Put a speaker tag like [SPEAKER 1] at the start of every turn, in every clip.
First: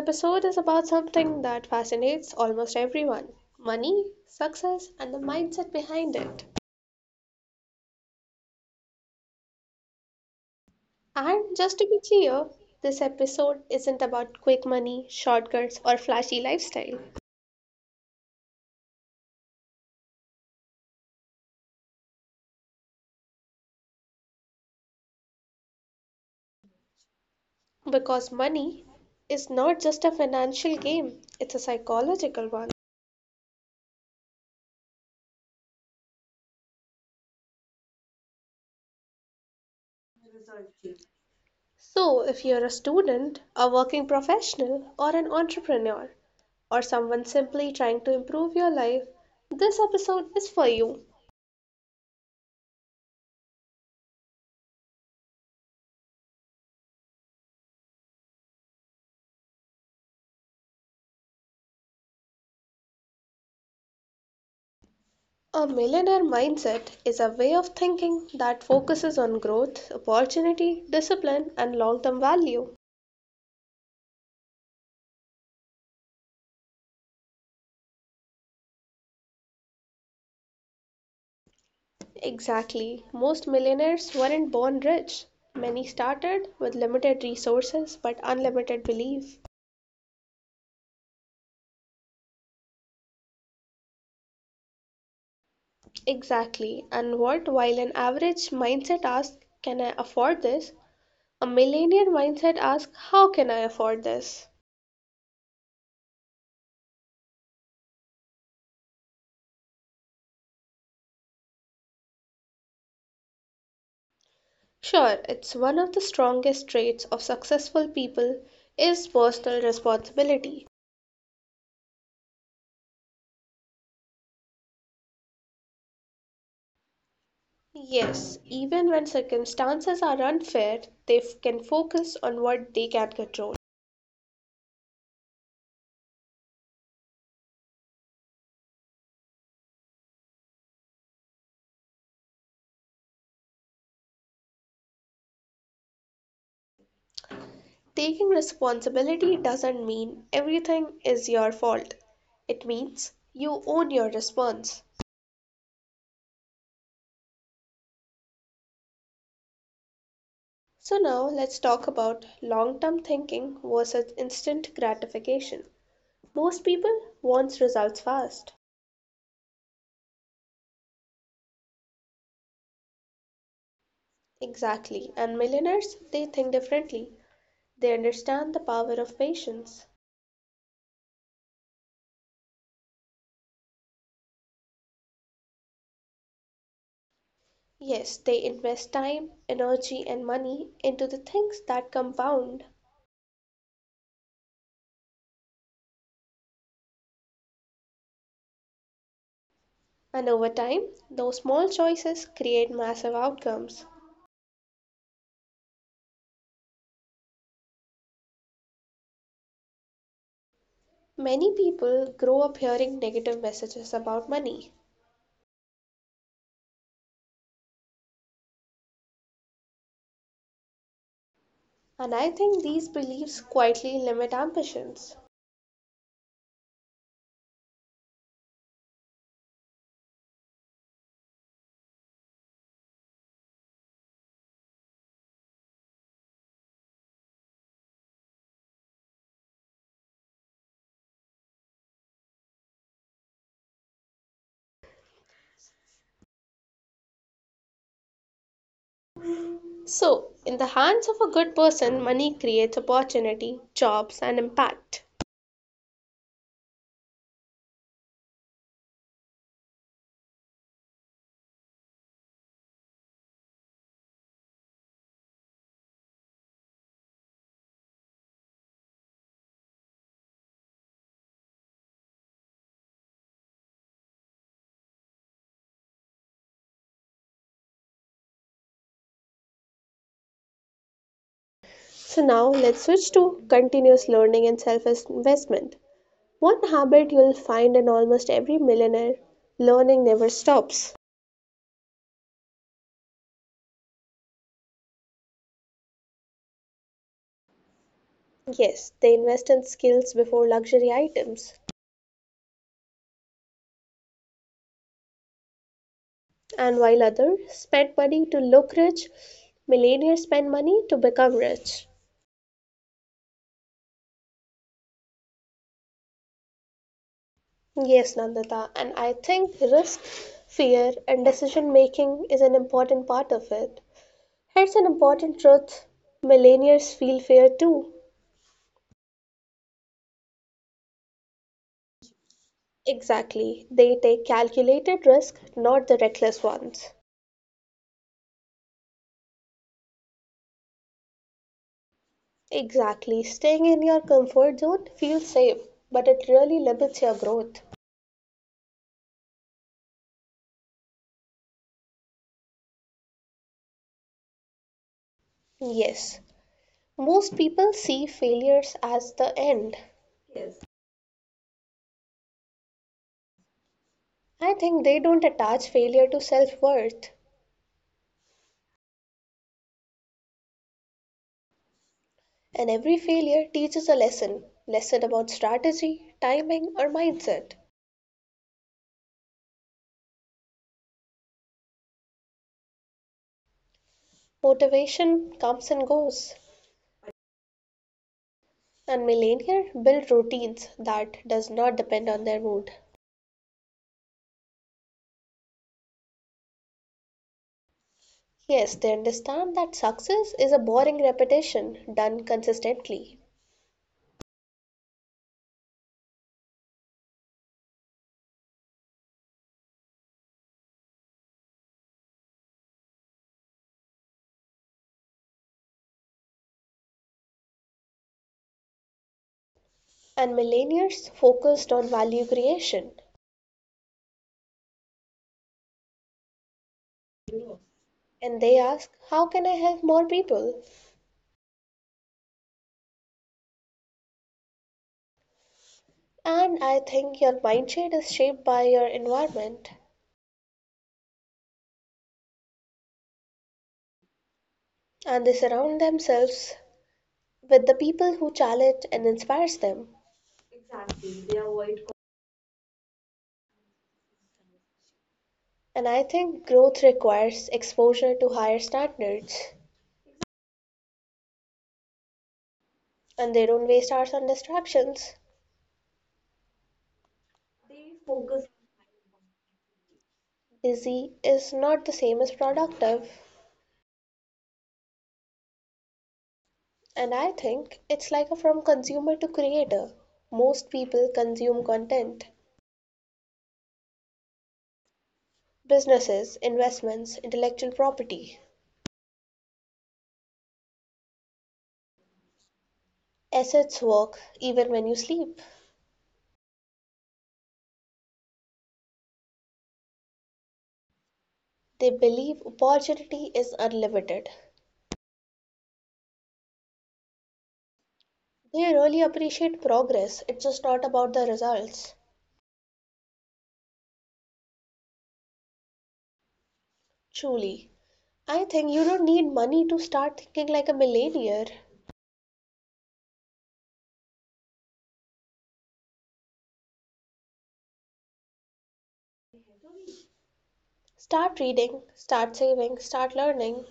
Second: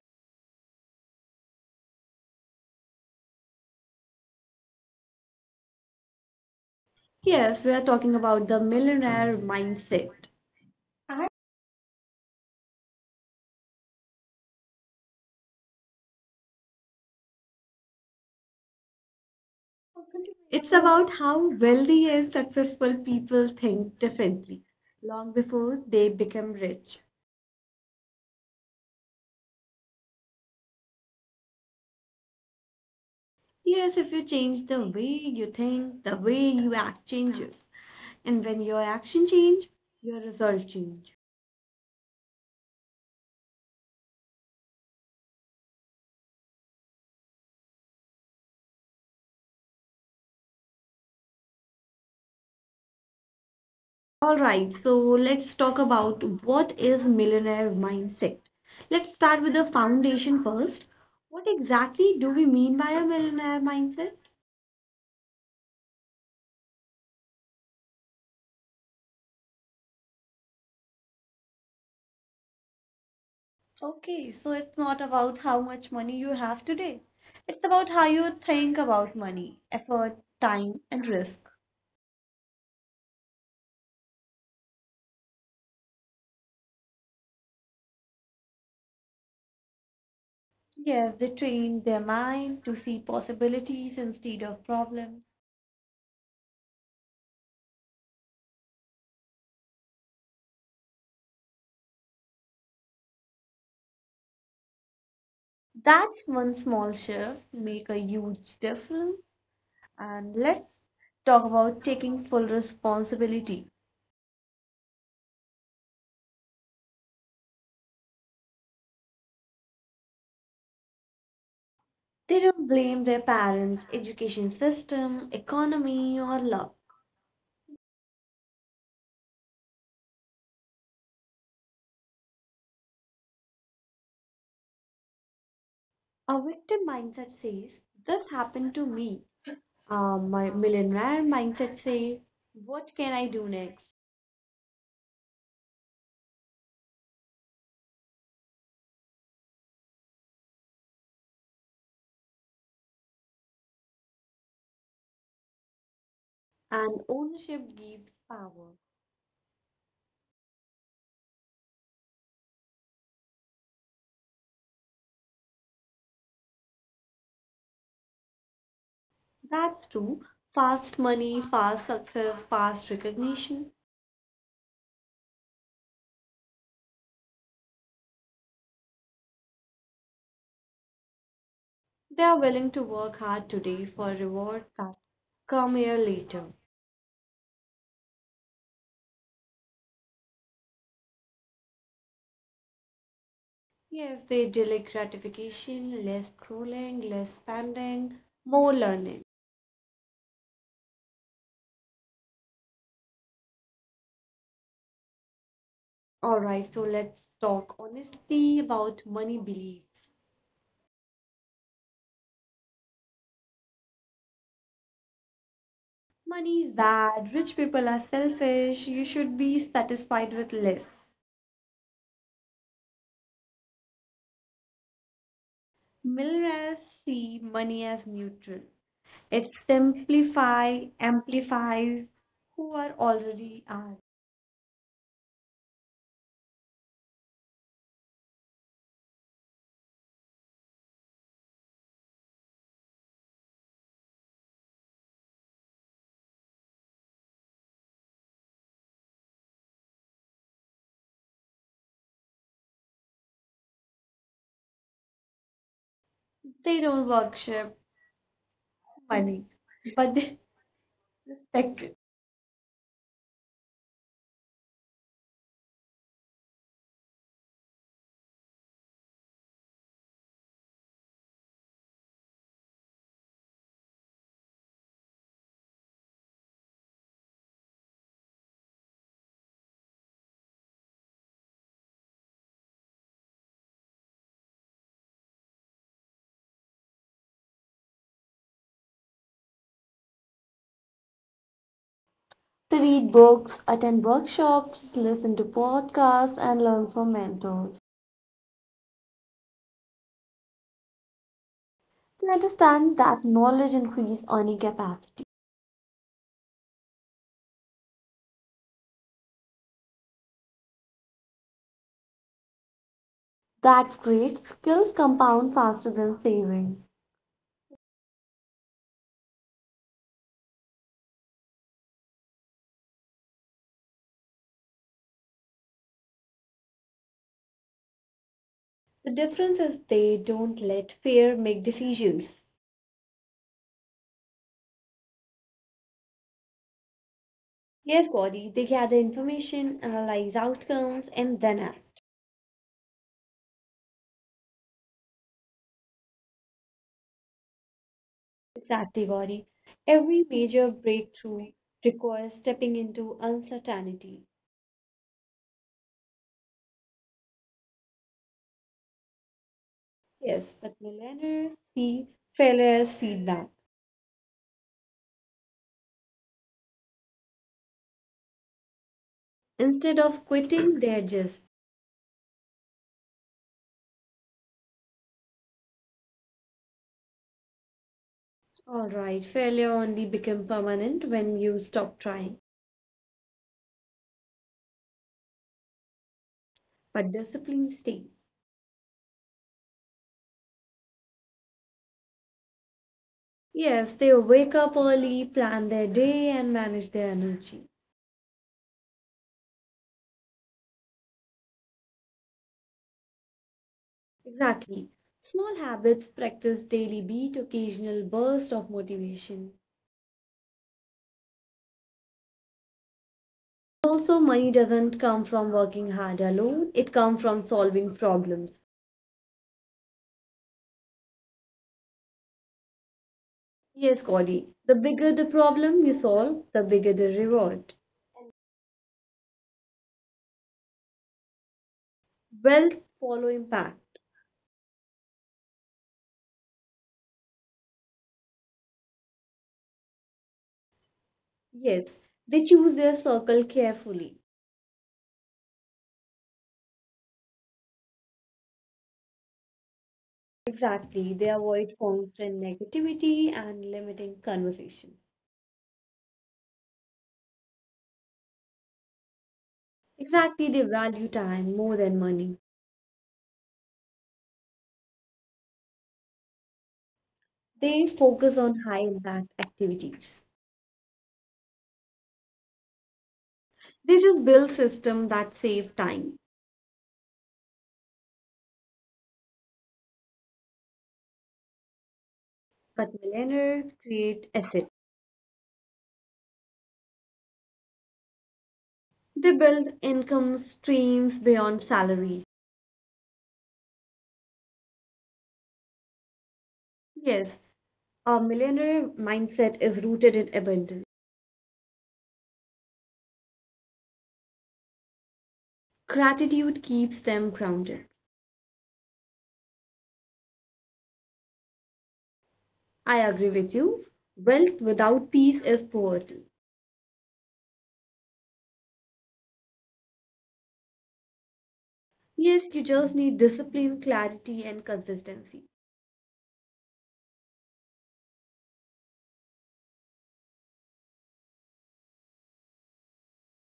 [SPEAKER 1] episode is about something that fascinates almost everyone money, success, and the mindset behind it.
[SPEAKER 2] Yes, we are talking about the millionaire mindset.
[SPEAKER 1] And just to be clear, this episode isn't about quick money, shortcuts, or flashy lifestyle.
[SPEAKER 2] It's about how wealthy and successful people think differently long before they become rich.
[SPEAKER 1] Because money is not just a financial game, it's a psychological one.
[SPEAKER 2] Yes, if you change the way you think, the way you act changes. And when your action change, your result change.
[SPEAKER 1] So, if you're a student, a working professional, or an entrepreneur, or someone simply trying to improve your life, this episode is for you.
[SPEAKER 2] All right, so let's talk about what is millionaire mindset. Let's start with the foundation first. What exactly do we mean by a millionaire mindset?
[SPEAKER 1] A millionaire mindset is a way of thinking that focuses on growth, opportunity, discipline, and long term value.
[SPEAKER 2] Okay, so it's not about how much money you have today. It's about how you think about money, effort, time, and risk.
[SPEAKER 1] Exactly. Most millionaires weren't born rich. Many started with limited resources but unlimited belief.
[SPEAKER 2] Yes, they train their mind to see possibilities instead of problems.
[SPEAKER 1] Exactly. And what, while an average mindset asks, Can I afford this? A millionaire mindset asks, How can I afford this?
[SPEAKER 2] That's one small shift make a huge difference. And let's talk about taking full responsibility.
[SPEAKER 1] Sure, it's one of the strongest traits of successful people is personal responsibility.
[SPEAKER 2] They don't blame their parents, education system, economy, or love.
[SPEAKER 1] Yes, even when circumstances are unfair, they can focus on what they can control.
[SPEAKER 2] A victim mindset says, this happened to me. My millionaire mindset says, what can I do next?
[SPEAKER 1] Taking responsibility doesn't mean everything is your fault. It means you own your response.
[SPEAKER 2] And ownership gives power.
[SPEAKER 1] So, now let's talk about long term thinking versus instant gratification. Most people want results fast.
[SPEAKER 2] That's true. Fast money, fast success, fast recognition.
[SPEAKER 1] Exactly, and millionaires they think differently. They understand the power of patience.
[SPEAKER 2] They are willing to work hard today for rewards that come here later.
[SPEAKER 1] Yes, they invest time, energy, and money into the things that compound.
[SPEAKER 2] Yes, they delay gratification, less scrolling, less spending, more learning.
[SPEAKER 1] And over time, those small choices create massive outcomes.
[SPEAKER 2] All right, so let's talk honestly about money beliefs.
[SPEAKER 1] Many people grow up hearing negative messages about money,
[SPEAKER 2] Money is bad, rich people are selfish, you should be satisfied with less.
[SPEAKER 1] and I think these beliefs quietly limit ambitions.
[SPEAKER 2] Millionaires see money as neutral. It simplify, amplifies who are already are.
[SPEAKER 1] So, in the hands of a good person, money creates opportunity, jobs, and impact.
[SPEAKER 2] They don't worship money, but they respect.
[SPEAKER 1] So, now let's switch to continuous learning and self investment. One habit you'll find in almost every millionaire learning never stops.
[SPEAKER 2] To read books, attend workshops, listen to podcasts, and learn from mentors.
[SPEAKER 1] Yes, they invest in skills before luxury items.
[SPEAKER 2] To understand that knowledge increases earning capacity.
[SPEAKER 1] And while others spend money to look rich, millionaires spend money to become rich.
[SPEAKER 2] That's great. Skills compound faster than saving.
[SPEAKER 1] Yes, Nandita, and I think risk, fear, and decision making is an important part of it. Here's an important truth millennials feel fear too.
[SPEAKER 2] The difference is they don't let fear make decisions.
[SPEAKER 1] Exactly, they take calculated risk, not the reckless ones.
[SPEAKER 2] Yes, Gauri, they gather information, analyze outcomes, and then act.
[SPEAKER 1] Exactly. Staying in your comfort zone feels safe, but it really limits your growth.
[SPEAKER 2] Exactly, Gauri. Every major breakthrough requires stepping into uncertainty.
[SPEAKER 1] Yes, most people see failures as the end.
[SPEAKER 2] Yes, but millennials see failure as feedback.
[SPEAKER 1] I think they don't attach failure to self worth.
[SPEAKER 2] Instead of quitting, they're just,
[SPEAKER 1] And every failure teaches a lesson about strategy, timing, or mindset.
[SPEAKER 2] all right, failure only become permanent when you stop trying,
[SPEAKER 1] Motivation comes and goes.
[SPEAKER 2] but discipline stays.
[SPEAKER 1] And millennials build routines that does not depend on their mood.
[SPEAKER 2] Yes, they wake up early, plan their day, and manage their energy.
[SPEAKER 1] Yes, they understand that success is a boring repetition done consistently.
[SPEAKER 2] Exactly. Small habits, practice daily beat, occasional burst of motivation. Also, money doesn't come from working hard alone, it comes from solving problems.
[SPEAKER 1] And millennials focused on value creation,
[SPEAKER 2] Yes, Cody, the bigger the problem you solve, the bigger the reward.
[SPEAKER 1] and they ask, how can I help more people?
[SPEAKER 2] Wealth follow impact.
[SPEAKER 1] And I think your mindset is shaped by your environment,
[SPEAKER 2] Yes, they choose their circle carefully.
[SPEAKER 1] and they surround themselves with the people who challenge and inspires them.
[SPEAKER 2] Exactly, they avoid constant negativity and limiting conversations.
[SPEAKER 1] And I think growth requires exposure to higher standards,
[SPEAKER 2] Exactly, they value time more than money.
[SPEAKER 1] and they don't waste hours on distractions.
[SPEAKER 2] They focus on high impact activities.
[SPEAKER 1] Busy is not the same as productive.
[SPEAKER 2] They just build systems that save time.
[SPEAKER 1] And I think it's like a from consumer to creator. Most people consume content.
[SPEAKER 2] But millennials create assets.
[SPEAKER 1] Businesses, investments, intellectual property.
[SPEAKER 2] They build income streams beyond salaries.
[SPEAKER 1] Assets work even when you sleep.
[SPEAKER 2] Yes, a millionaire mindset is rooted in abundance.
[SPEAKER 1] They believe opportunity is unlimited.
[SPEAKER 2] Gratitude keeps them grounded.
[SPEAKER 1] They really appreciate progress, it's just not about the results.
[SPEAKER 2] I agree with you. Wealth without peace is poverty.
[SPEAKER 1] Truly. I think you don't need money to start thinking like a millionaire.
[SPEAKER 2] Yes, you just need discipline, clarity, and consistency.
[SPEAKER 1] Start reading, start saving, start learning.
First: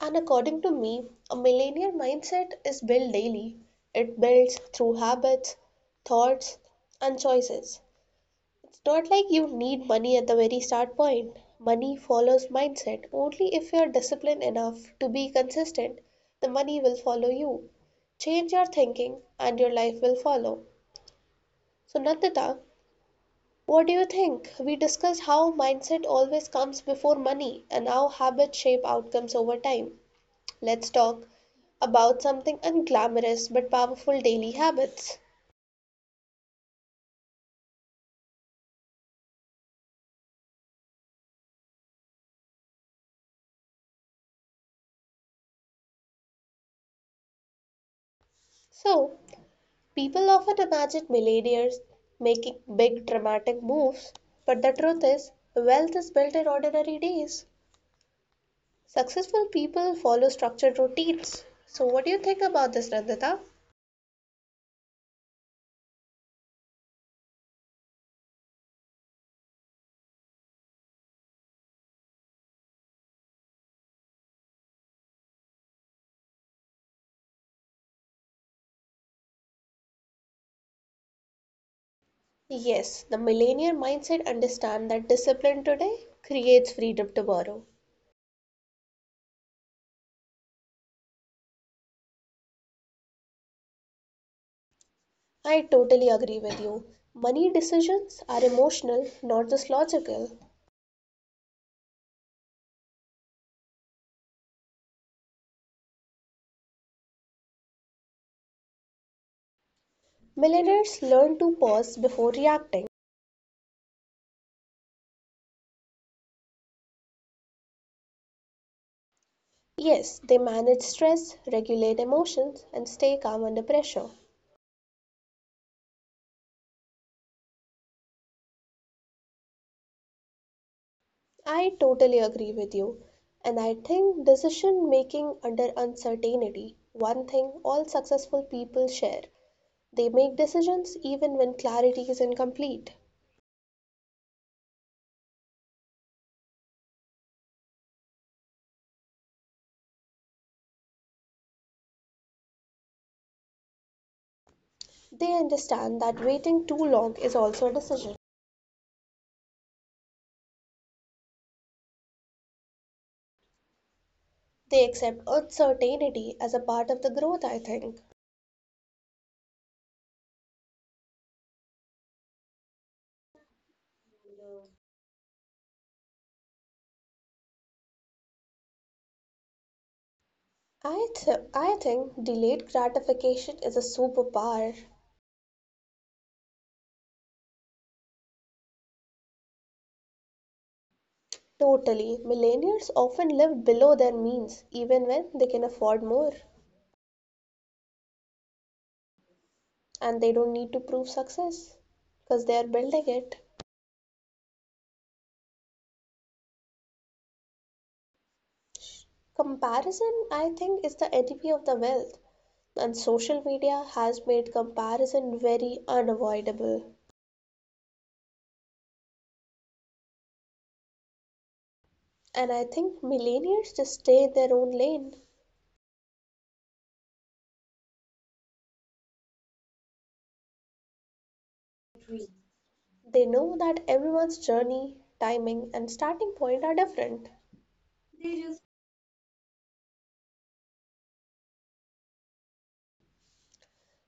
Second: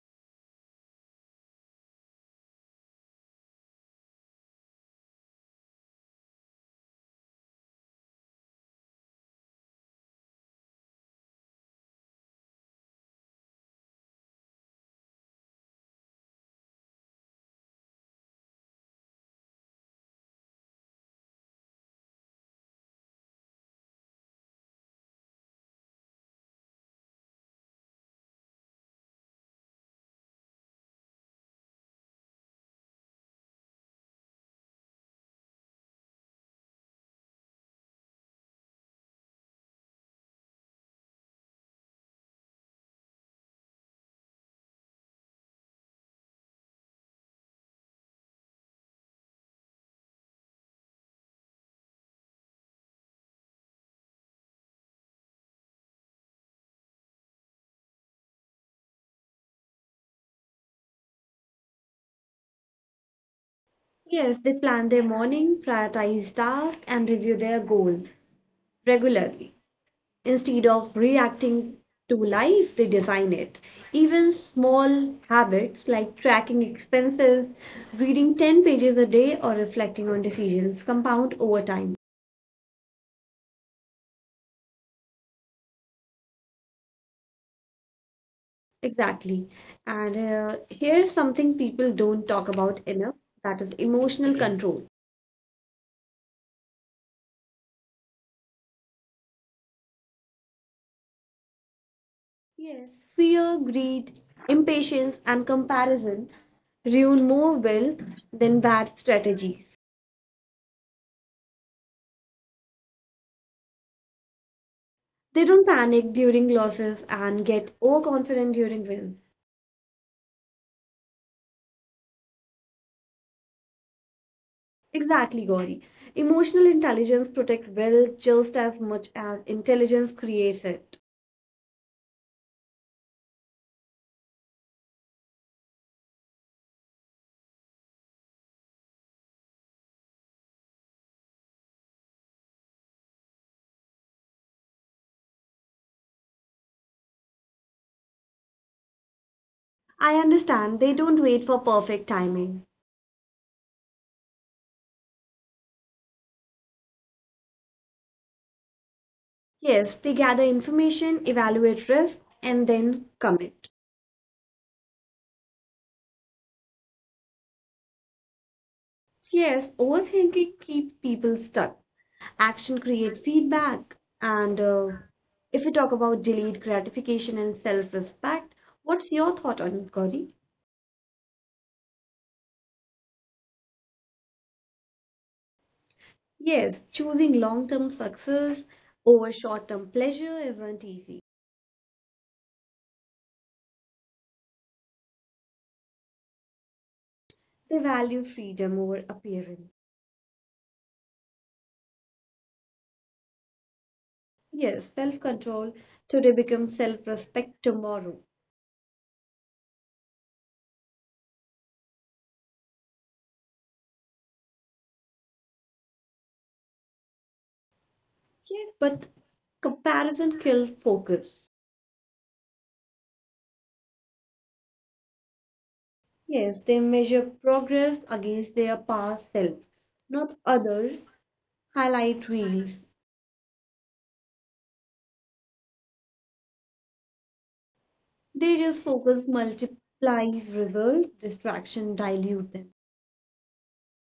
[SPEAKER 1] And according to me, a millennial mindset is built daily. It builds through habits, thoughts, and choices. It's not like you need money at the very start point. Money follows mindset. Only if you're disciplined enough to be consistent, the money will follow you. Change your thinking and your life will follow. So, Nandita, what do you think? We discussed how mindset always comes before money and how habits shape outcomes over time. Let's talk about something unglamorous but powerful daily habits. So, people often imagine millionaires making big dramatic moves, but the truth is, wealth is built in ordinary days. Successful people follow structured routines. So, what do you think about this, Nandita?
[SPEAKER 2] Yes, they plan their morning, prioritize tasks, and review their goals regularly. Instead of reacting to life, they design it. Even small habits like tracking expenses, reading 10 pages a day, or reflecting on decisions compound over time.
[SPEAKER 1] Yes, the millennial mindset understands that discipline today creates freedom tomorrow.
[SPEAKER 2] Exactly. And here's something people don't talk about enough, that is emotional control.
[SPEAKER 1] I totally agree with you. Money decisions are emotional, not just logical.
[SPEAKER 2] Yes, fear, greed, impatience, and comparison ruin more wealth than bad strategies.
[SPEAKER 1] Millionaires learn to pause before reacting.
[SPEAKER 2] They don't panic during losses and get overconfident during wins.
[SPEAKER 1] Yes, they manage stress, regulate emotions, and stay calm under pressure.
[SPEAKER 2] Exactly, Gauri. Emotional intelligence protects wealth just as much as intelligence creates it.
[SPEAKER 1] I totally agree with you. And I think decision making under uncertainty, one thing all successful people share. They make decisions even when clarity is incomplete.
[SPEAKER 2] I understand they don't wait for perfect timing.
[SPEAKER 1] They understand that waiting too long is also a decision.
[SPEAKER 2] Yes, they gather information, evaluate risk, and then commit.
[SPEAKER 1] They accept uncertainty as a part of the growth, I think.
[SPEAKER 2] Yes, overthinking keeps people stuck. Action creates feedback. And if we talk about delayed gratification and self respect, what's your thought on it, Gauri?
[SPEAKER 1] I think delayed gratification is a superpower.
[SPEAKER 2] Yes, choosing long term success over short term pleasure isn't easy.
[SPEAKER 1] Totally. Millennials often live below their means, even when they can afford more.
[SPEAKER 2] They value freedom over appearance.
[SPEAKER 1] And they don't need to prove success because they are building it.
[SPEAKER 2] Yes, self control today becomes self respect tomorrow.
[SPEAKER 1] Comparison, I think, is the enemy of the wealth. And social media has made comparison very unavoidable.
[SPEAKER 2] Yes, but comparison kills focus.
[SPEAKER 1] And I think millennials just stay in their own lane.
[SPEAKER 2] Yes, they measure progress against their past self, not others' highlight reels.
[SPEAKER 1] They know that everyone's journey, timing, and starting point are different.
[SPEAKER 2] They just focus multiplies results, distraction dilute them.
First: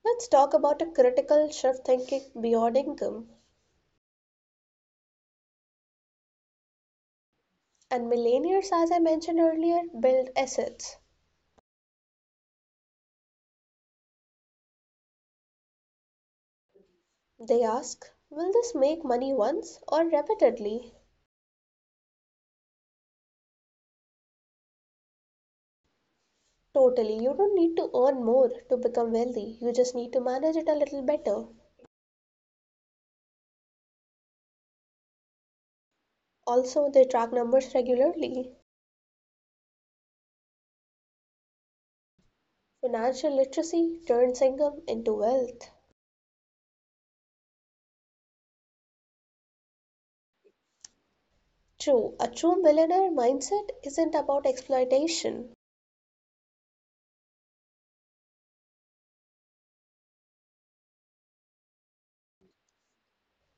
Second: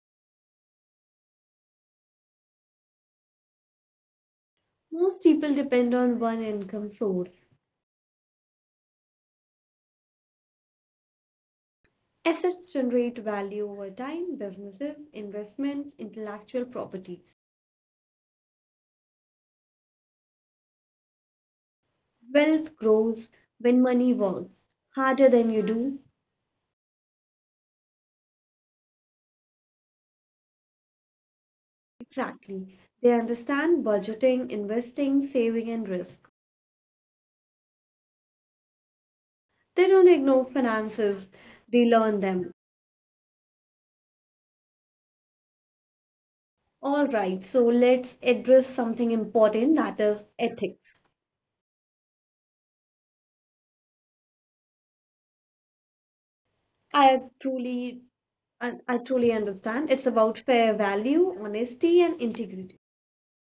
[SPEAKER 1] Let's talk about a critical shift thinking beyond income.
[SPEAKER 2] Most people depend on one income source.
[SPEAKER 1] And millennials, as I mentioned earlier, build assets.
[SPEAKER 2] Assets generate value over time, businesses, investments, intellectual property.
[SPEAKER 1] They ask, will this make money once or repeatedly?
[SPEAKER 2] Wealth grows when money works harder than you do.
[SPEAKER 1] Totally. You don't need to earn more to become wealthy. You just need to manage it a little better.
[SPEAKER 2] Exactly. They understand budgeting, investing, saving, and risk.
[SPEAKER 1] Also, they track numbers regularly.
[SPEAKER 2] They don't ignore finances, they learn them.
[SPEAKER 1] Financial literacy turns income into wealth.
[SPEAKER 2] All right, so let's address something important that is ethics.
[SPEAKER 1] True, a true millionaire mindset isn't about exploitation.
[SPEAKER 2] I truly I truly understand. It's about fair value, honesty, and integrity.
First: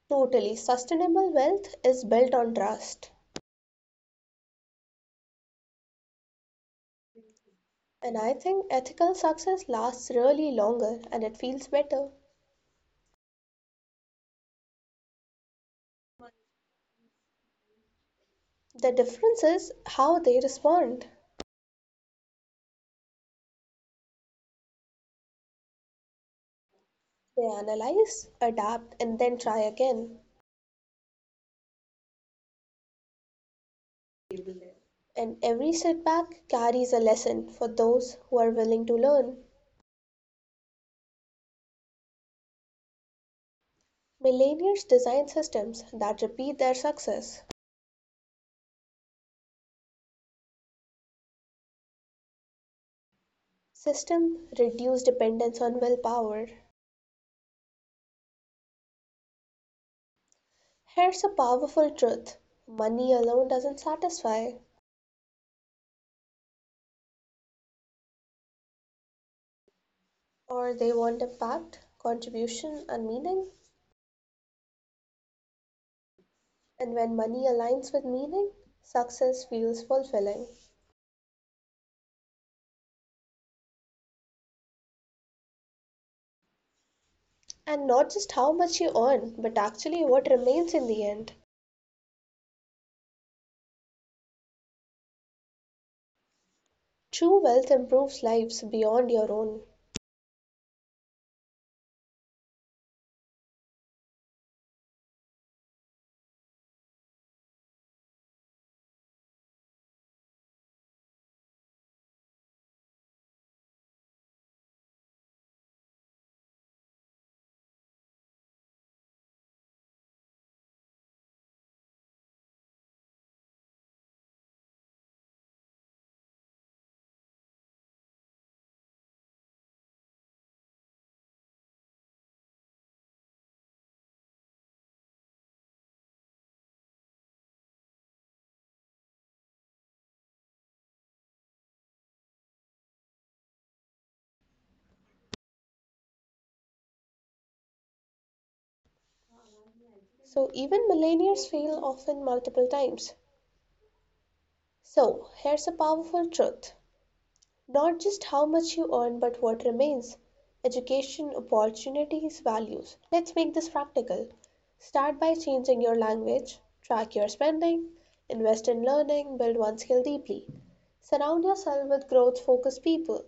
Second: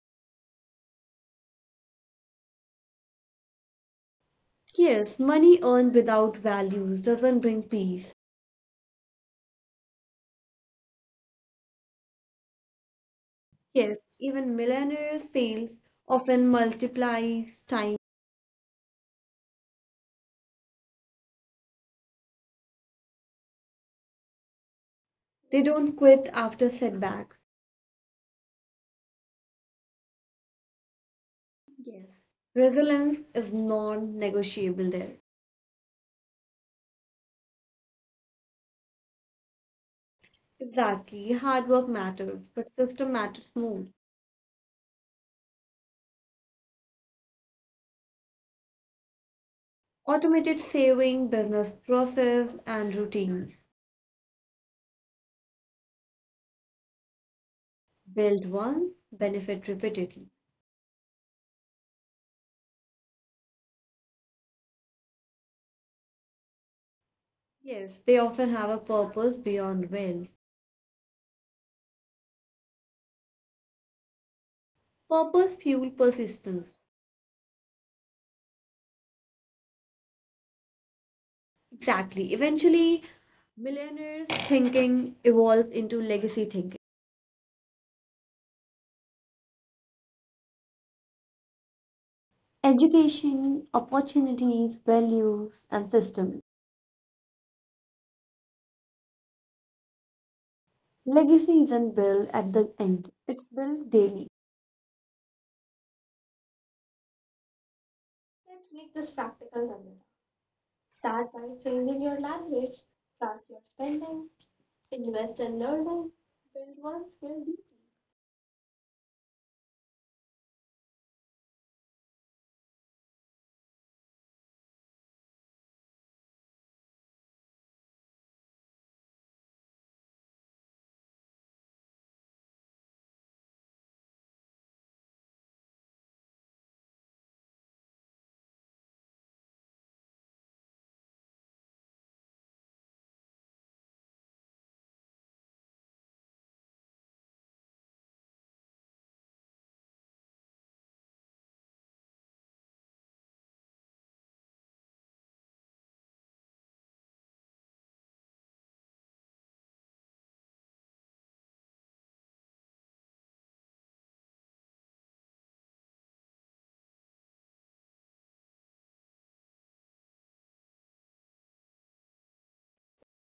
[SPEAKER 1] Totally, sustainable wealth is built on trust.
[SPEAKER 2] Yes, money earned without values doesn't bring peace.
[SPEAKER 1] And I think ethical success lasts really longer and it feels better.
[SPEAKER 2] Yes, even millionaires fails often multiplies time.
[SPEAKER 1] The difference is how they respond.
[SPEAKER 2] They don't quit after setbacks.
[SPEAKER 1] They analyze, adapt, and then try again.
[SPEAKER 2] Yes, resilience is non-negotiable there.
[SPEAKER 1] And every setback carries a lesson for those who are willing to learn.
[SPEAKER 2] Exactly. Hard work matters, but system matters more.
[SPEAKER 1] Millennials design systems that repeat their success.
[SPEAKER 2] Automated saving, business process, and routines.
[SPEAKER 1] System reduce dependence on willpower.
[SPEAKER 2] Build once, benefit repeatedly.
[SPEAKER 1] Here's a powerful truth money alone doesn't satisfy,
[SPEAKER 2] Yes, they often have a purpose beyond wealth.
[SPEAKER 1] or they want impact, contribution, and meaning.
[SPEAKER 2] Purpose fuel persistence.
[SPEAKER 1] And when money aligns with meaning, success feels fulfilling.
[SPEAKER 2] Exactly. Eventually, millionaires thinking evolves into legacy thinking.
[SPEAKER 1] And not just how much you earn, but actually what remains in the end.
[SPEAKER 2] Education, opportunities, values, and systems.
[SPEAKER 1] True wealth improves lives beyond your own.
[SPEAKER 2] Legacy isn't built at the end, it's built daily. Let's make this practical, Ramya. Start by changing your language, track your spending, invest in learning, build one skill deeply,
[SPEAKER 1] So even millennials fail often multiple times. So here's a powerful truth not just how much you earn, but what remains education, opportunities, values. Let's make this practical. Start by changing your language, track your spending, invest in learning, build one skill deeply. Surround yourself with growth focused people.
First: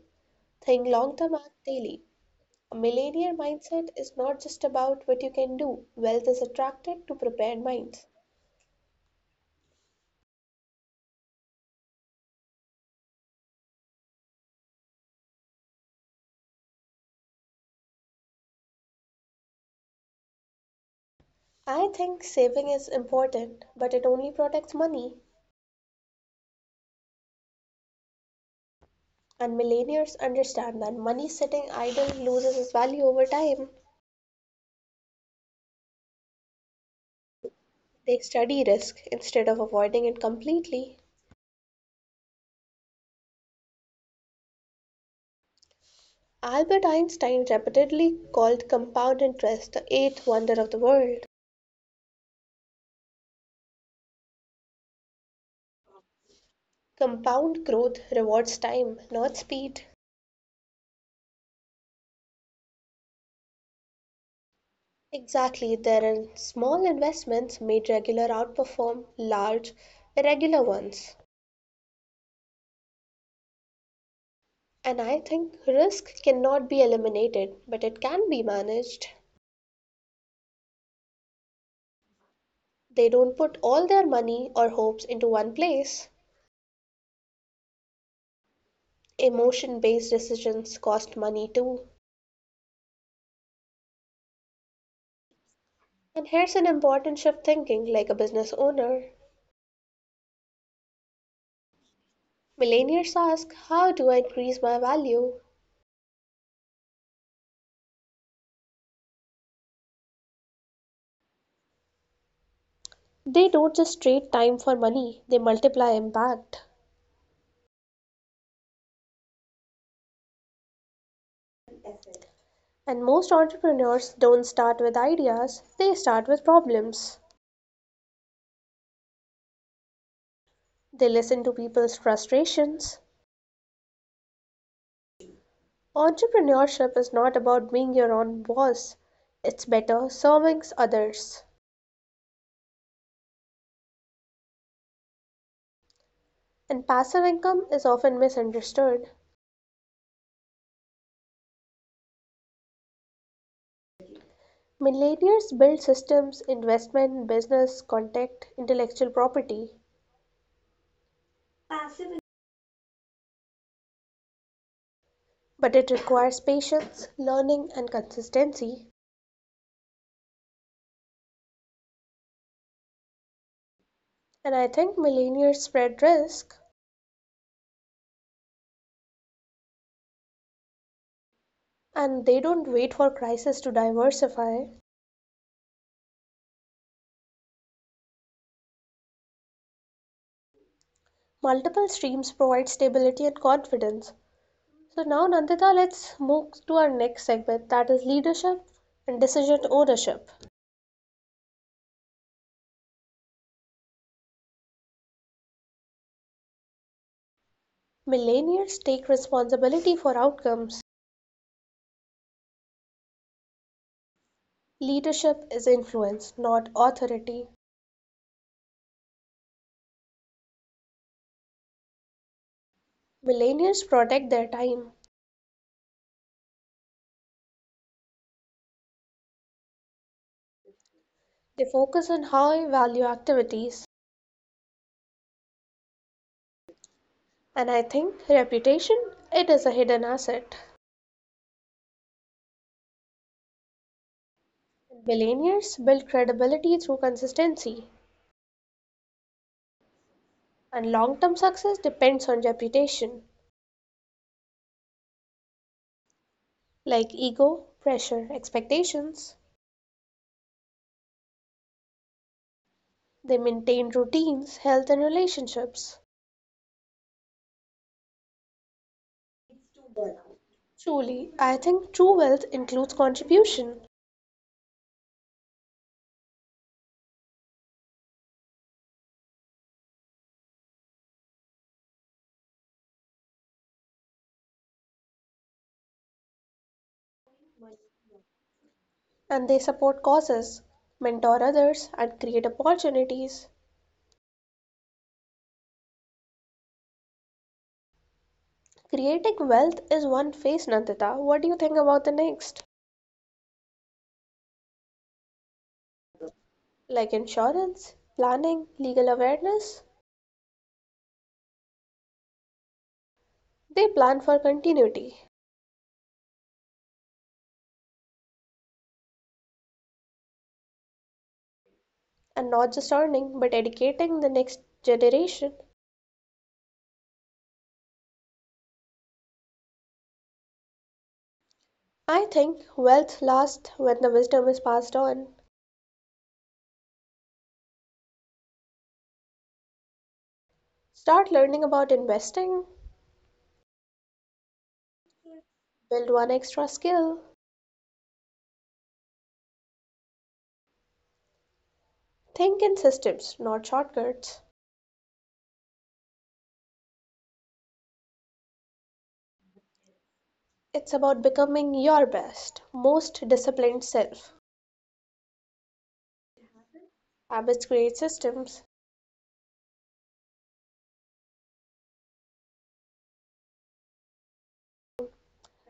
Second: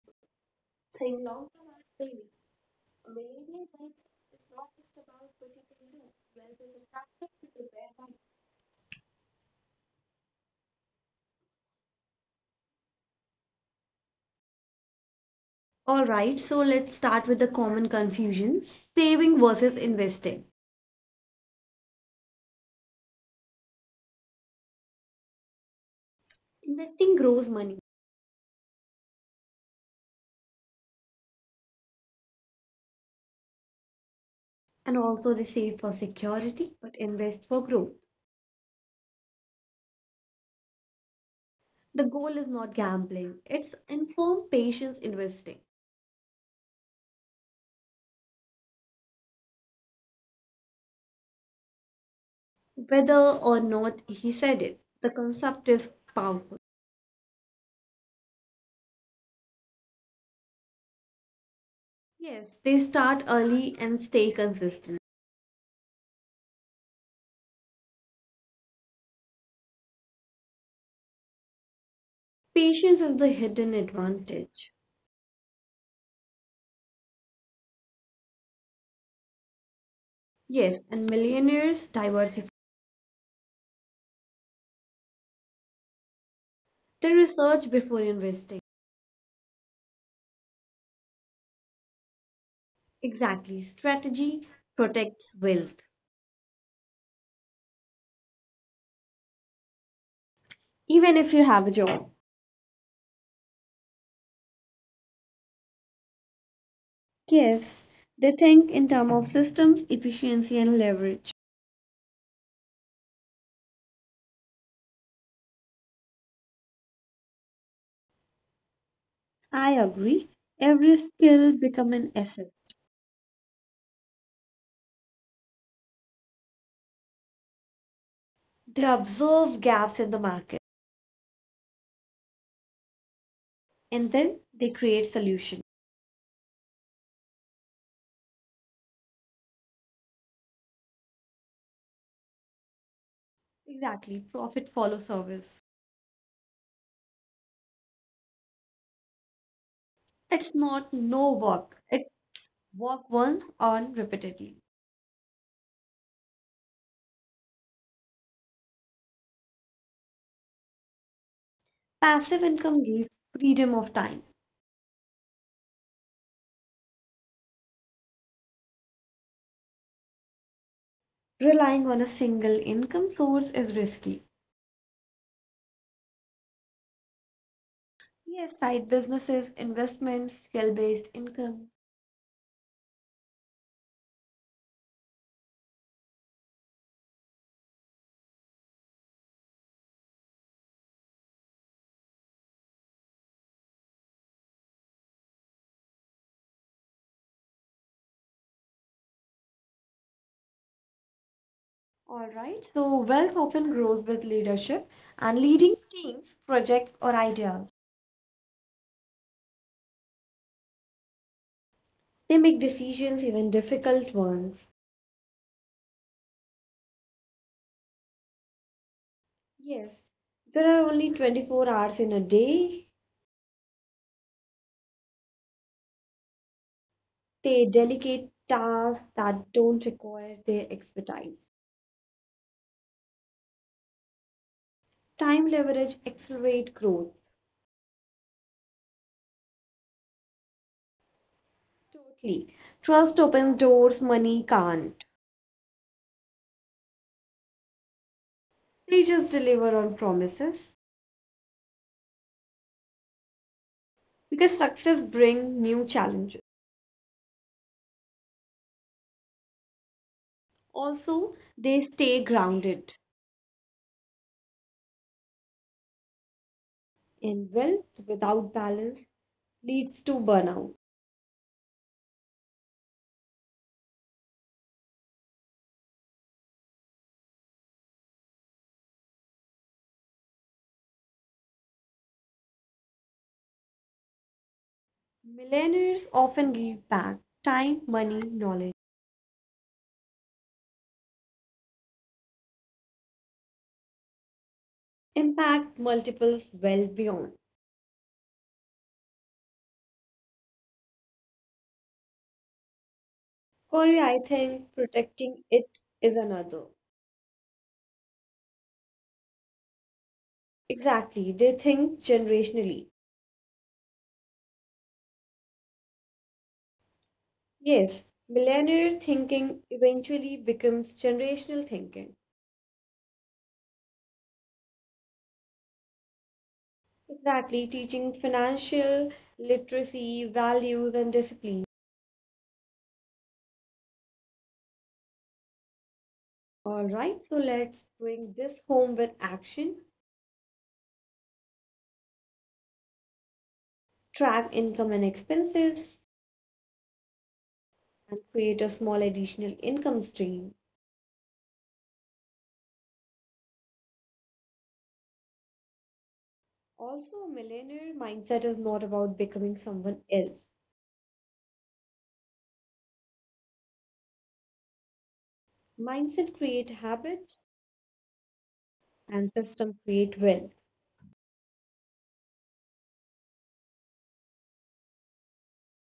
[SPEAKER 1] Think long
[SPEAKER 2] think
[SPEAKER 1] term,
[SPEAKER 2] long
[SPEAKER 1] act
[SPEAKER 2] term and
[SPEAKER 1] daily.
[SPEAKER 2] daily.
[SPEAKER 1] A millionaire
[SPEAKER 2] Maybe
[SPEAKER 1] mindset
[SPEAKER 2] wealth
[SPEAKER 1] is not
[SPEAKER 2] is
[SPEAKER 1] just
[SPEAKER 2] not just
[SPEAKER 1] about what
[SPEAKER 2] about
[SPEAKER 1] you
[SPEAKER 2] what
[SPEAKER 1] can
[SPEAKER 2] you can
[SPEAKER 1] do,
[SPEAKER 2] do,
[SPEAKER 1] wealth is
[SPEAKER 2] wealth is a
[SPEAKER 1] attracted to
[SPEAKER 2] practice to
[SPEAKER 1] prepared
[SPEAKER 2] prepare
[SPEAKER 1] minds.
[SPEAKER 2] money. All right, so let's start with the common confusions: saving versus investing.
[SPEAKER 1] I think saving is important, but it only protects money,
[SPEAKER 2] Investing grows money,
[SPEAKER 1] and millennials understand that money sitting idle loses its value over time.
[SPEAKER 2] and also they save for security but invest for growth.
[SPEAKER 1] They study risk instead of avoiding it completely.
[SPEAKER 2] The goal is not gambling, it's informed patience investing.
[SPEAKER 1] Albert Einstein repeatedly called compound interest the eighth wonder of the world.
[SPEAKER 2] Whether or not he said it, the concept is powerful.
[SPEAKER 1] Compound growth rewards time, not speed.
[SPEAKER 2] Yes, they start early and stay consistent.
[SPEAKER 1] Exactly, there are small investments made regular outperform large irregular ones.
[SPEAKER 2] Patience is the hidden advantage.
[SPEAKER 1] And I think risk cannot be eliminated, but it can be managed.
[SPEAKER 2] Yes, and millionaires diversify.
[SPEAKER 1] They don't put all their money or hopes into one place.
[SPEAKER 2] They research before investing.
[SPEAKER 1] Emotion based decisions cost money too.
[SPEAKER 2] Exactly, strategy protects wealth,
[SPEAKER 1] And here's an important shift thinking like a business owner.
[SPEAKER 2] even if you have a job.
[SPEAKER 1] Millennials ask, how do I increase my value?
[SPEAKER 2] Yes, they think in terms of systems, efficiency, and leverage.
[SPEAKER 1] They don't just trade time for money, they multiply impact.
[SPEAKER 2] I agree. Every skill becomes an asset.
[SPEAKER 1] And most entrepreneurs don't start with ideas, they start with problems.
[SPEAKER 2] They observe gaps in the market
[SPEAKER 1] They listen to people's frustrations.
[SPEAKER 2] and then they create solutions.
[SPEAKER 1] Entrepreneurship is not about being your own boss, it's better serving others.
[SPEAKER 2] Exactly. Profit follow service.
[SPEAKER 1] And passive income is often misunderstood.
[SPEAKER 2] It's not no work. It's work once on repeatedly.
[SPEAKER 1] Millennials build systems, investment, business, contact, intellectual property,
[SPEAKER 2] Passive income gives freedom of time.
[SPEAKER 1] but it requires patience, learning, and consistency.
[SPEAKER 2] Relying on a single income source is risky.
[SPEAKER 1] And I think millennials spread risk
[SPEAKER 2] Yes, side businesses, investments, skill based income.
[SPEAKER 1] and they don't wait for crisis to diversify. Multiple streams provide stability and confidence. So now, Nandita, let's move to our next segment that is leadership and decision ownership.
[SPEAKER 2] All right. So, wealth often grows with leadership and leading teams, projects, or ideas.
[SPEAKER 1] Millennials take responsibility for outcomes.
[SPEAKER 2] They make decisions, even difficult ones.
[SPEAKER 1] Leadership is influence, not authority.
[SPEAKER 2] Yes. There are only 24 hours in a day.
[SPEAKER 1] Millennials protect their time.
[SPEAKER 2] They delegate tasks that don't require their expertise.
[SPEAKER 1] They focus on high value activities.
[SPEAKER 2] Time leverage accelerate growth.
[SPEAKER 1] And I think reputation, it is a hidden asset.
[SPEAKER 2] Totally. Trust opens doors money can't.
[SPEAKER 1] Millennials build credibility through consistency,
[SPEAKER 2] They just deliver on promises
[SPEAKER 1] and long term success depends on reputation.
[SPEAKER 2] because success brings new challenges.
[SPEAKER 1] Like ego, pressure, expectations,
[SPEAKER 2] Also, they stay grounded.
[SPEAKER 1] they maintain routines, health, and relationships.
[SPEAKER 2] And wealth without balance leads to burnout.
[SPEAKER 1] Truly, I think true wealth includes contribution,
[SPEAKER 2] Millionaires often give back time, money, knowledge.
[SPEAKER 1] and they support causes, mentor others, and create opportunities.
[SPEAKER 2] Impact multiples well beyond.
[SPEAKER 1] Creating wealth is one phase, Nandita. What do you think about the next?
[SPEAKER 2] For you, I think protecting it is another.
[SPEAKER 1] Like insurance, planning, legal awareness?
[SPEAKER 2] Exactly, they think generationally.
[SPEAKER 1] They plan for continuity
[SPEAKER 2] Yes, millennial thinking eventually becomes generational thinking.
[SPEAKER 1] and not just earning but educating the next generation.
[SPEAKER 2] Exactly, teaching financial literacy, values, and discipline.
[SPEAKER 1] I think wealth lasts when the wisdom is passed on.
[SPEAKER 2] All right, so let's bring this home with action,
[SPEAKER 1] Start learning about investing,
[SPEAKER 2] track income and expenses,
[SPEAKER 1] build one extra skill,
[SPEAKER 2] and create a small additional income stream.
[SPEAKER 1] think in systems, not shortcuts.
[SPEAKER 2] Also, a millennial mindset is not about becoming someone else.
[SPEAKER 1] It's about becoming your best, most disciplined self.
[SPEAKER 2] Mindset create habits
[SPEAKER 1] Habits create systems.
[SPEAKER 2] and system create wealth.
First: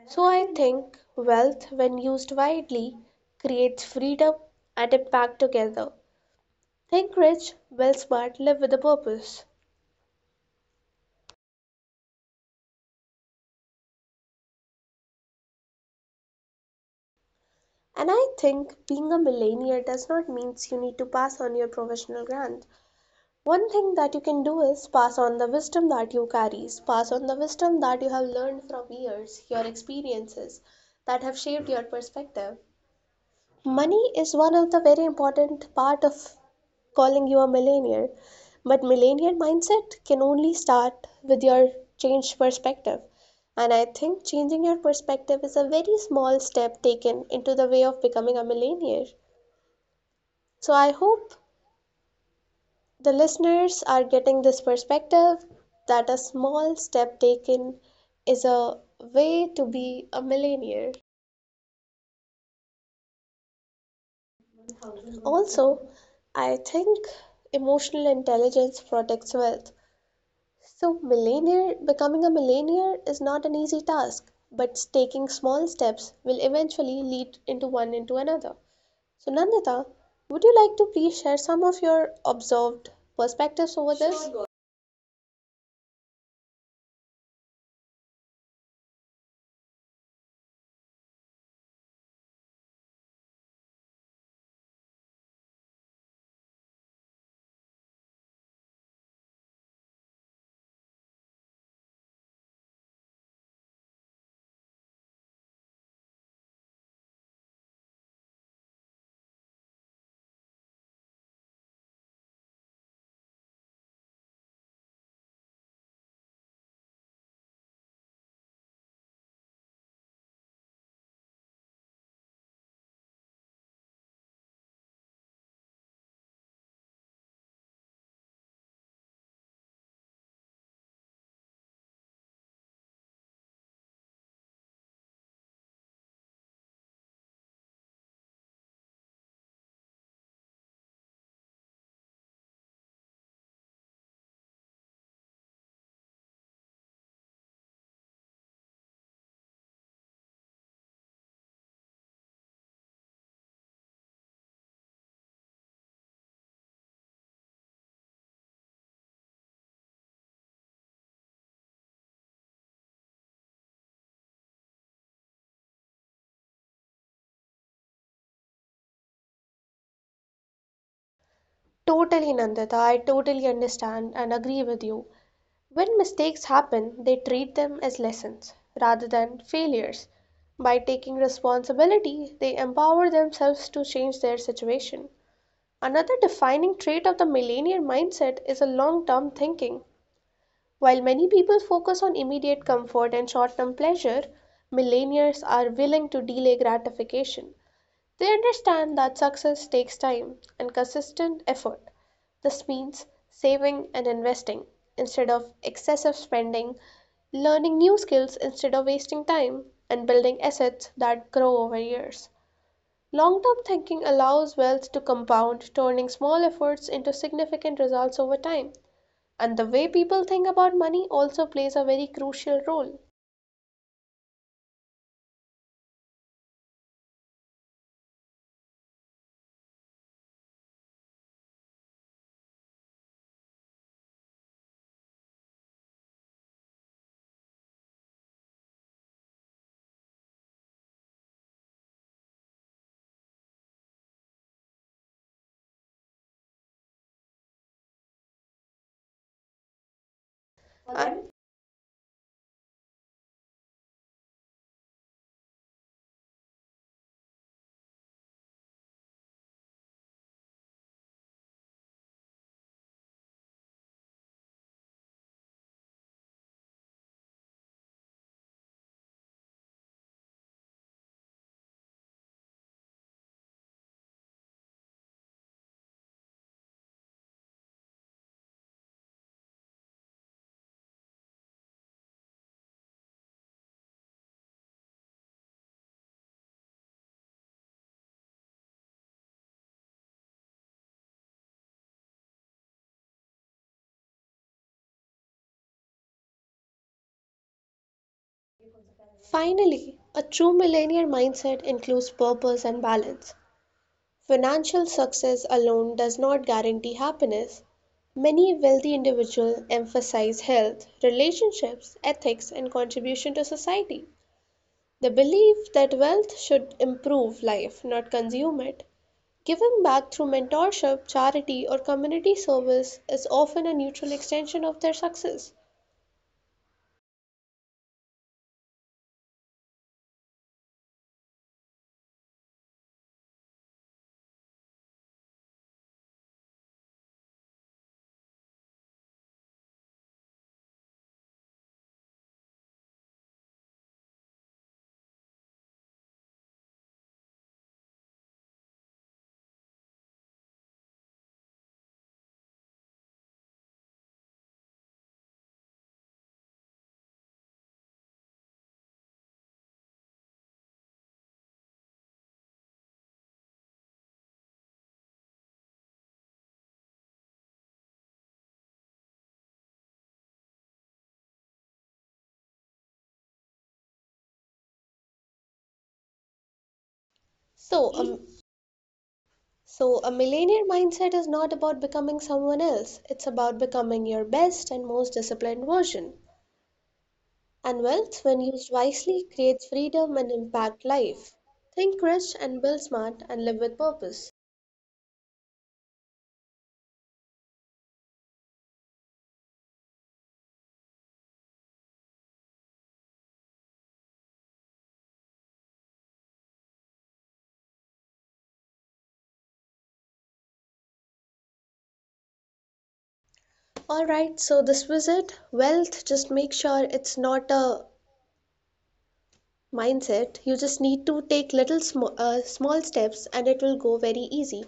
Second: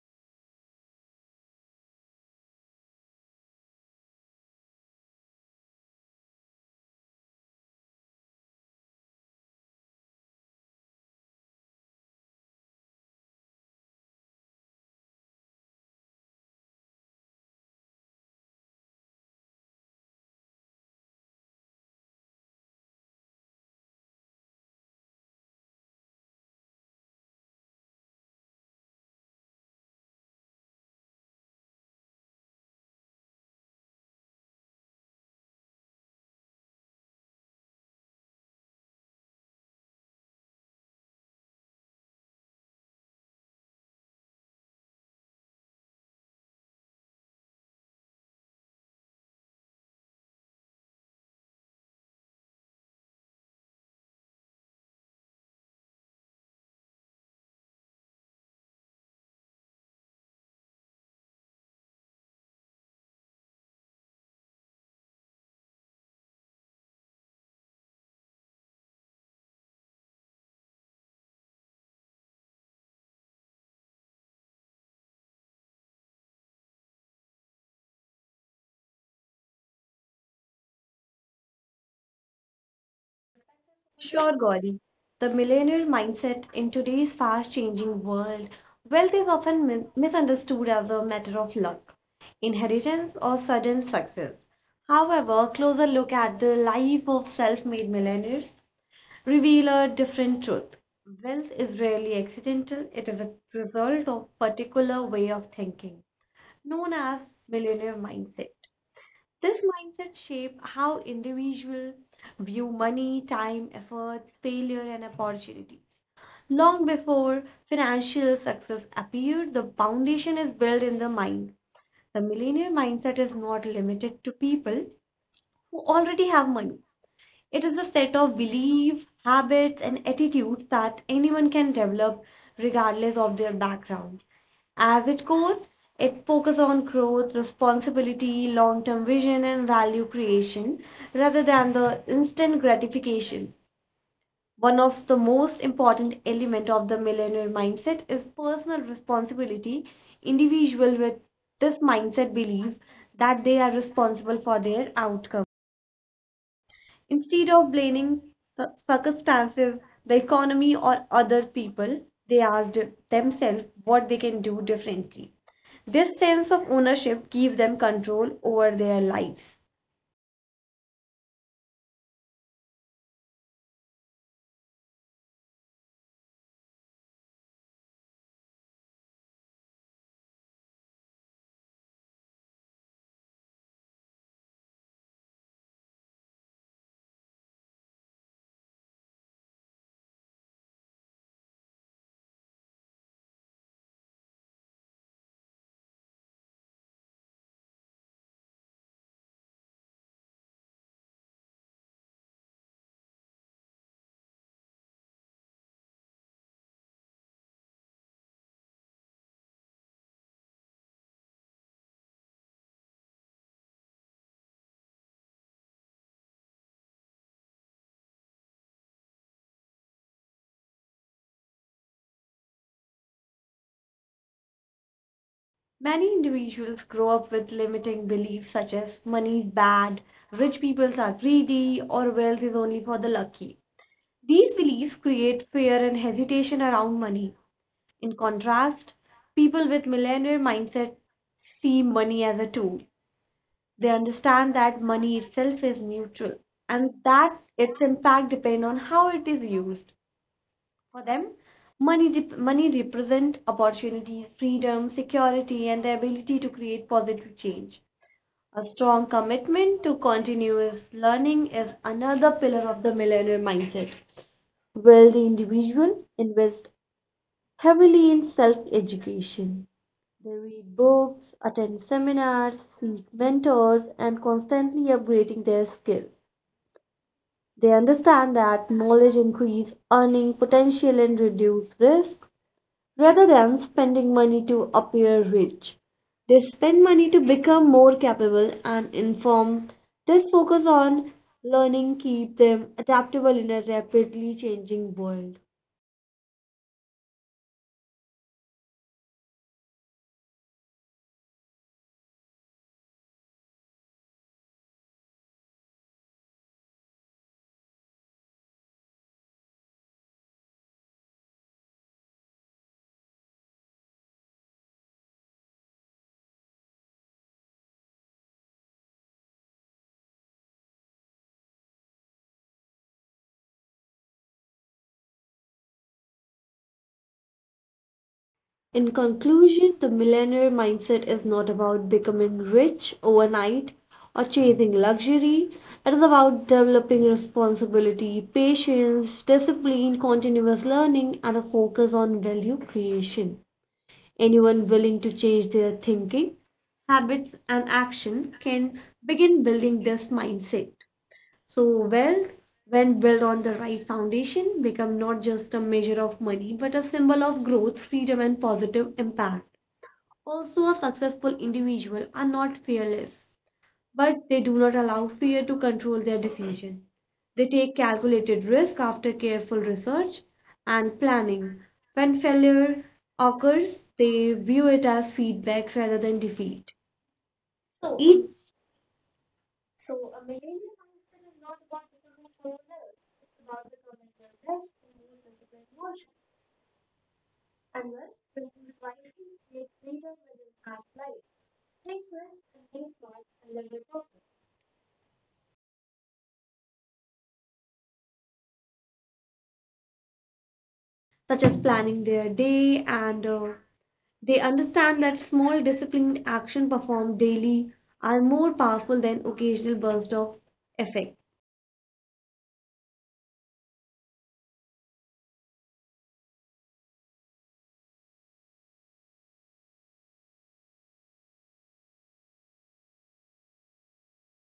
[SPEAKER 1] So I think wealth, when used widely, creates freedom and impact together. Think rich, well smart, live with a purpose. And I think being a millionaire does not mean you need to pass on your professional grant. One thing that you can do is pass on the wisdom that you carries, pass on the wisdom that you have learned from years, your experiences that have shaped your perspective. Money is one of the very important part of calling you a millionaire, but millionaire mindset can only start with your changed perspective. And I think changing your perspective is a very small step taken into the way of becoming a millionaire. So I hope the listeners are getting this perspective that a small step taken is a way to be a millionaire. Also, I think emotional intelligence protects wealth. So, millionaire becoming a millionaire is not an easy task, but taking small steps will eventually lead into one into another. So, Nandita, would you like to please share some of your observed perspectives over
[SPEAKER 2] Sure,
[SPEAKER 1] this?
[SPEAKER 2] Gauri. The millionaire mindset in today's fast changing world, wealth is often misunderstood as a matter of luck, inheritance, or sudden success. However, closer look at the life of self made millionaires reveal a different truth. Wealth is rarely accidental, it is a result of particular way of thinking, known as millionaire mindset. This mindset shape how individual view money, time, efforts, failure, and opportunity. Long before financial success appeared, the foundation is built in the mind. The millionaire mindset is not limited to people who already have money. It is a set of beliefs, habits, and attitudes that anyone can develop regardless of their background. As its core, it focuses on growth, responsibility, long term vision, and value creation rather than the instant gratification. One of the most important elements of the millennial mindset is personal responsibility. Individual with this mindset believe that they are responsible for their outcome. Instead of blaming circumstances, the economy, or other people, they asked themselves what they can do differently. This sense of ownership gives them control over their lives.
[SPEAKER 1] Totally, Nandita. I totally understand and agree with you. When mistakes happen, they treat them as lessons rather than failures. By taking responsibility, they empower themselves to change their situation. Another defining trait of the millennial mindset is a long term thinking. While many people focus on immediate comfort and short term pleasure, millennials are willing to delay gratification. They understand that success takes time and consistent effort. This means saving and investing instead of excessive spending, learning new skills instead of wasting time, and building assets that grow over years. Long term thinking allows wealth to compound, turning small efforts into significant results over time. And the way people think about money also plays a very crucial role.
[SPEAKER 2] Many individuals grow up with limiting beliefs such as money is bad, rich people are greedy, or wealth is only for the lucky. These beliefs create fear and hesitation around money. In contrast, people with millionaire mindset see money as a tool. They understand that money itself is neutral and that its impact depends on how it is used. For them,
[SPEAKER 1] And
[SPEAKER 2] money represent opportunities, freedom, security, and the ability to create positive change. A strong commitment to continuous learning is another pillar of the millennial mindset. Will the individual invest heavily in self education. They read books, attend seminars, seek mentors, and constantly upgrading their skills. They understand that knowledge increase earning potential and reduce risk rather than spending money to appear rich. They spend money to become more capable and informed. This focus on learning keep them adaptable in a rapidly changing world.
[SPEAKER 1] finally, a true millennial mindset includes purpose and balance. Financial success alone does not guarantee happiness. Many wealthy individuals emphasize health, relationships, ethics, and contribution to society. The belief that wealth should improve life, not consume it. Giving back through mentorship, charity, or community service is often a neutral extension of their success.
[SPEAKER 2] In conclusion, the millionaire mindset is not about becoming rich overnight or chasing luxury. It is about developing responsibility, patience, discipline, continuous learning, and a focus on value creation. Anyone willing to change their thinking, habits, and action can begin building this mindset. So, wealth, when built on the right foundation, become not just a measure of money but a symbol of growth, freedom, and positive impact. Also, a successful individual are not fearless, but they do not allow fear to control their decision. They take calculated risk after careful research and planning. When failure occurs, they view it as feedback rather than defeat.
[SPEAKER 1] So, um,
[SPEAKER 2] Each
[SPEAKER 1] so a millionaire mindset is not about becoming someone else, it's about becoming your best and most disciplined version. And wealth, when used wisely, creates freedom and impact life. Think rich and build smart and live with purpose.
[SPEAKER 2] such as planning their day and they understand that small disciplined action performed daily are more powerful than occasional bursts of effect.
[SPEAKER 1] Alright, so this was it. Wealth, just make sure it's not a mindset. You just need to take little small steps and it will go very easy.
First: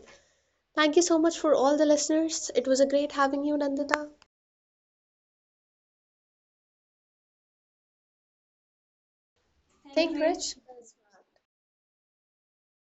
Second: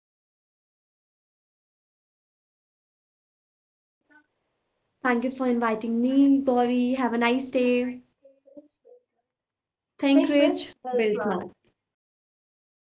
[SPEAKER 1] Thank you so much for all the listeners. It was a great having you, Nandita.
[SPEAKER 2] Thank you for inviting me, Gauri. Have a nice day.
[SPEAKER 1] Thank Think you.
[SPEAKER 2] Think
[SPEAKER 1] Rich,
[SPEAKER 2] rich,
[SPEAKER 1] build
[SPEAKER 2] build
[SPEAKER 1] smart.
[SPEAKER 2] smart.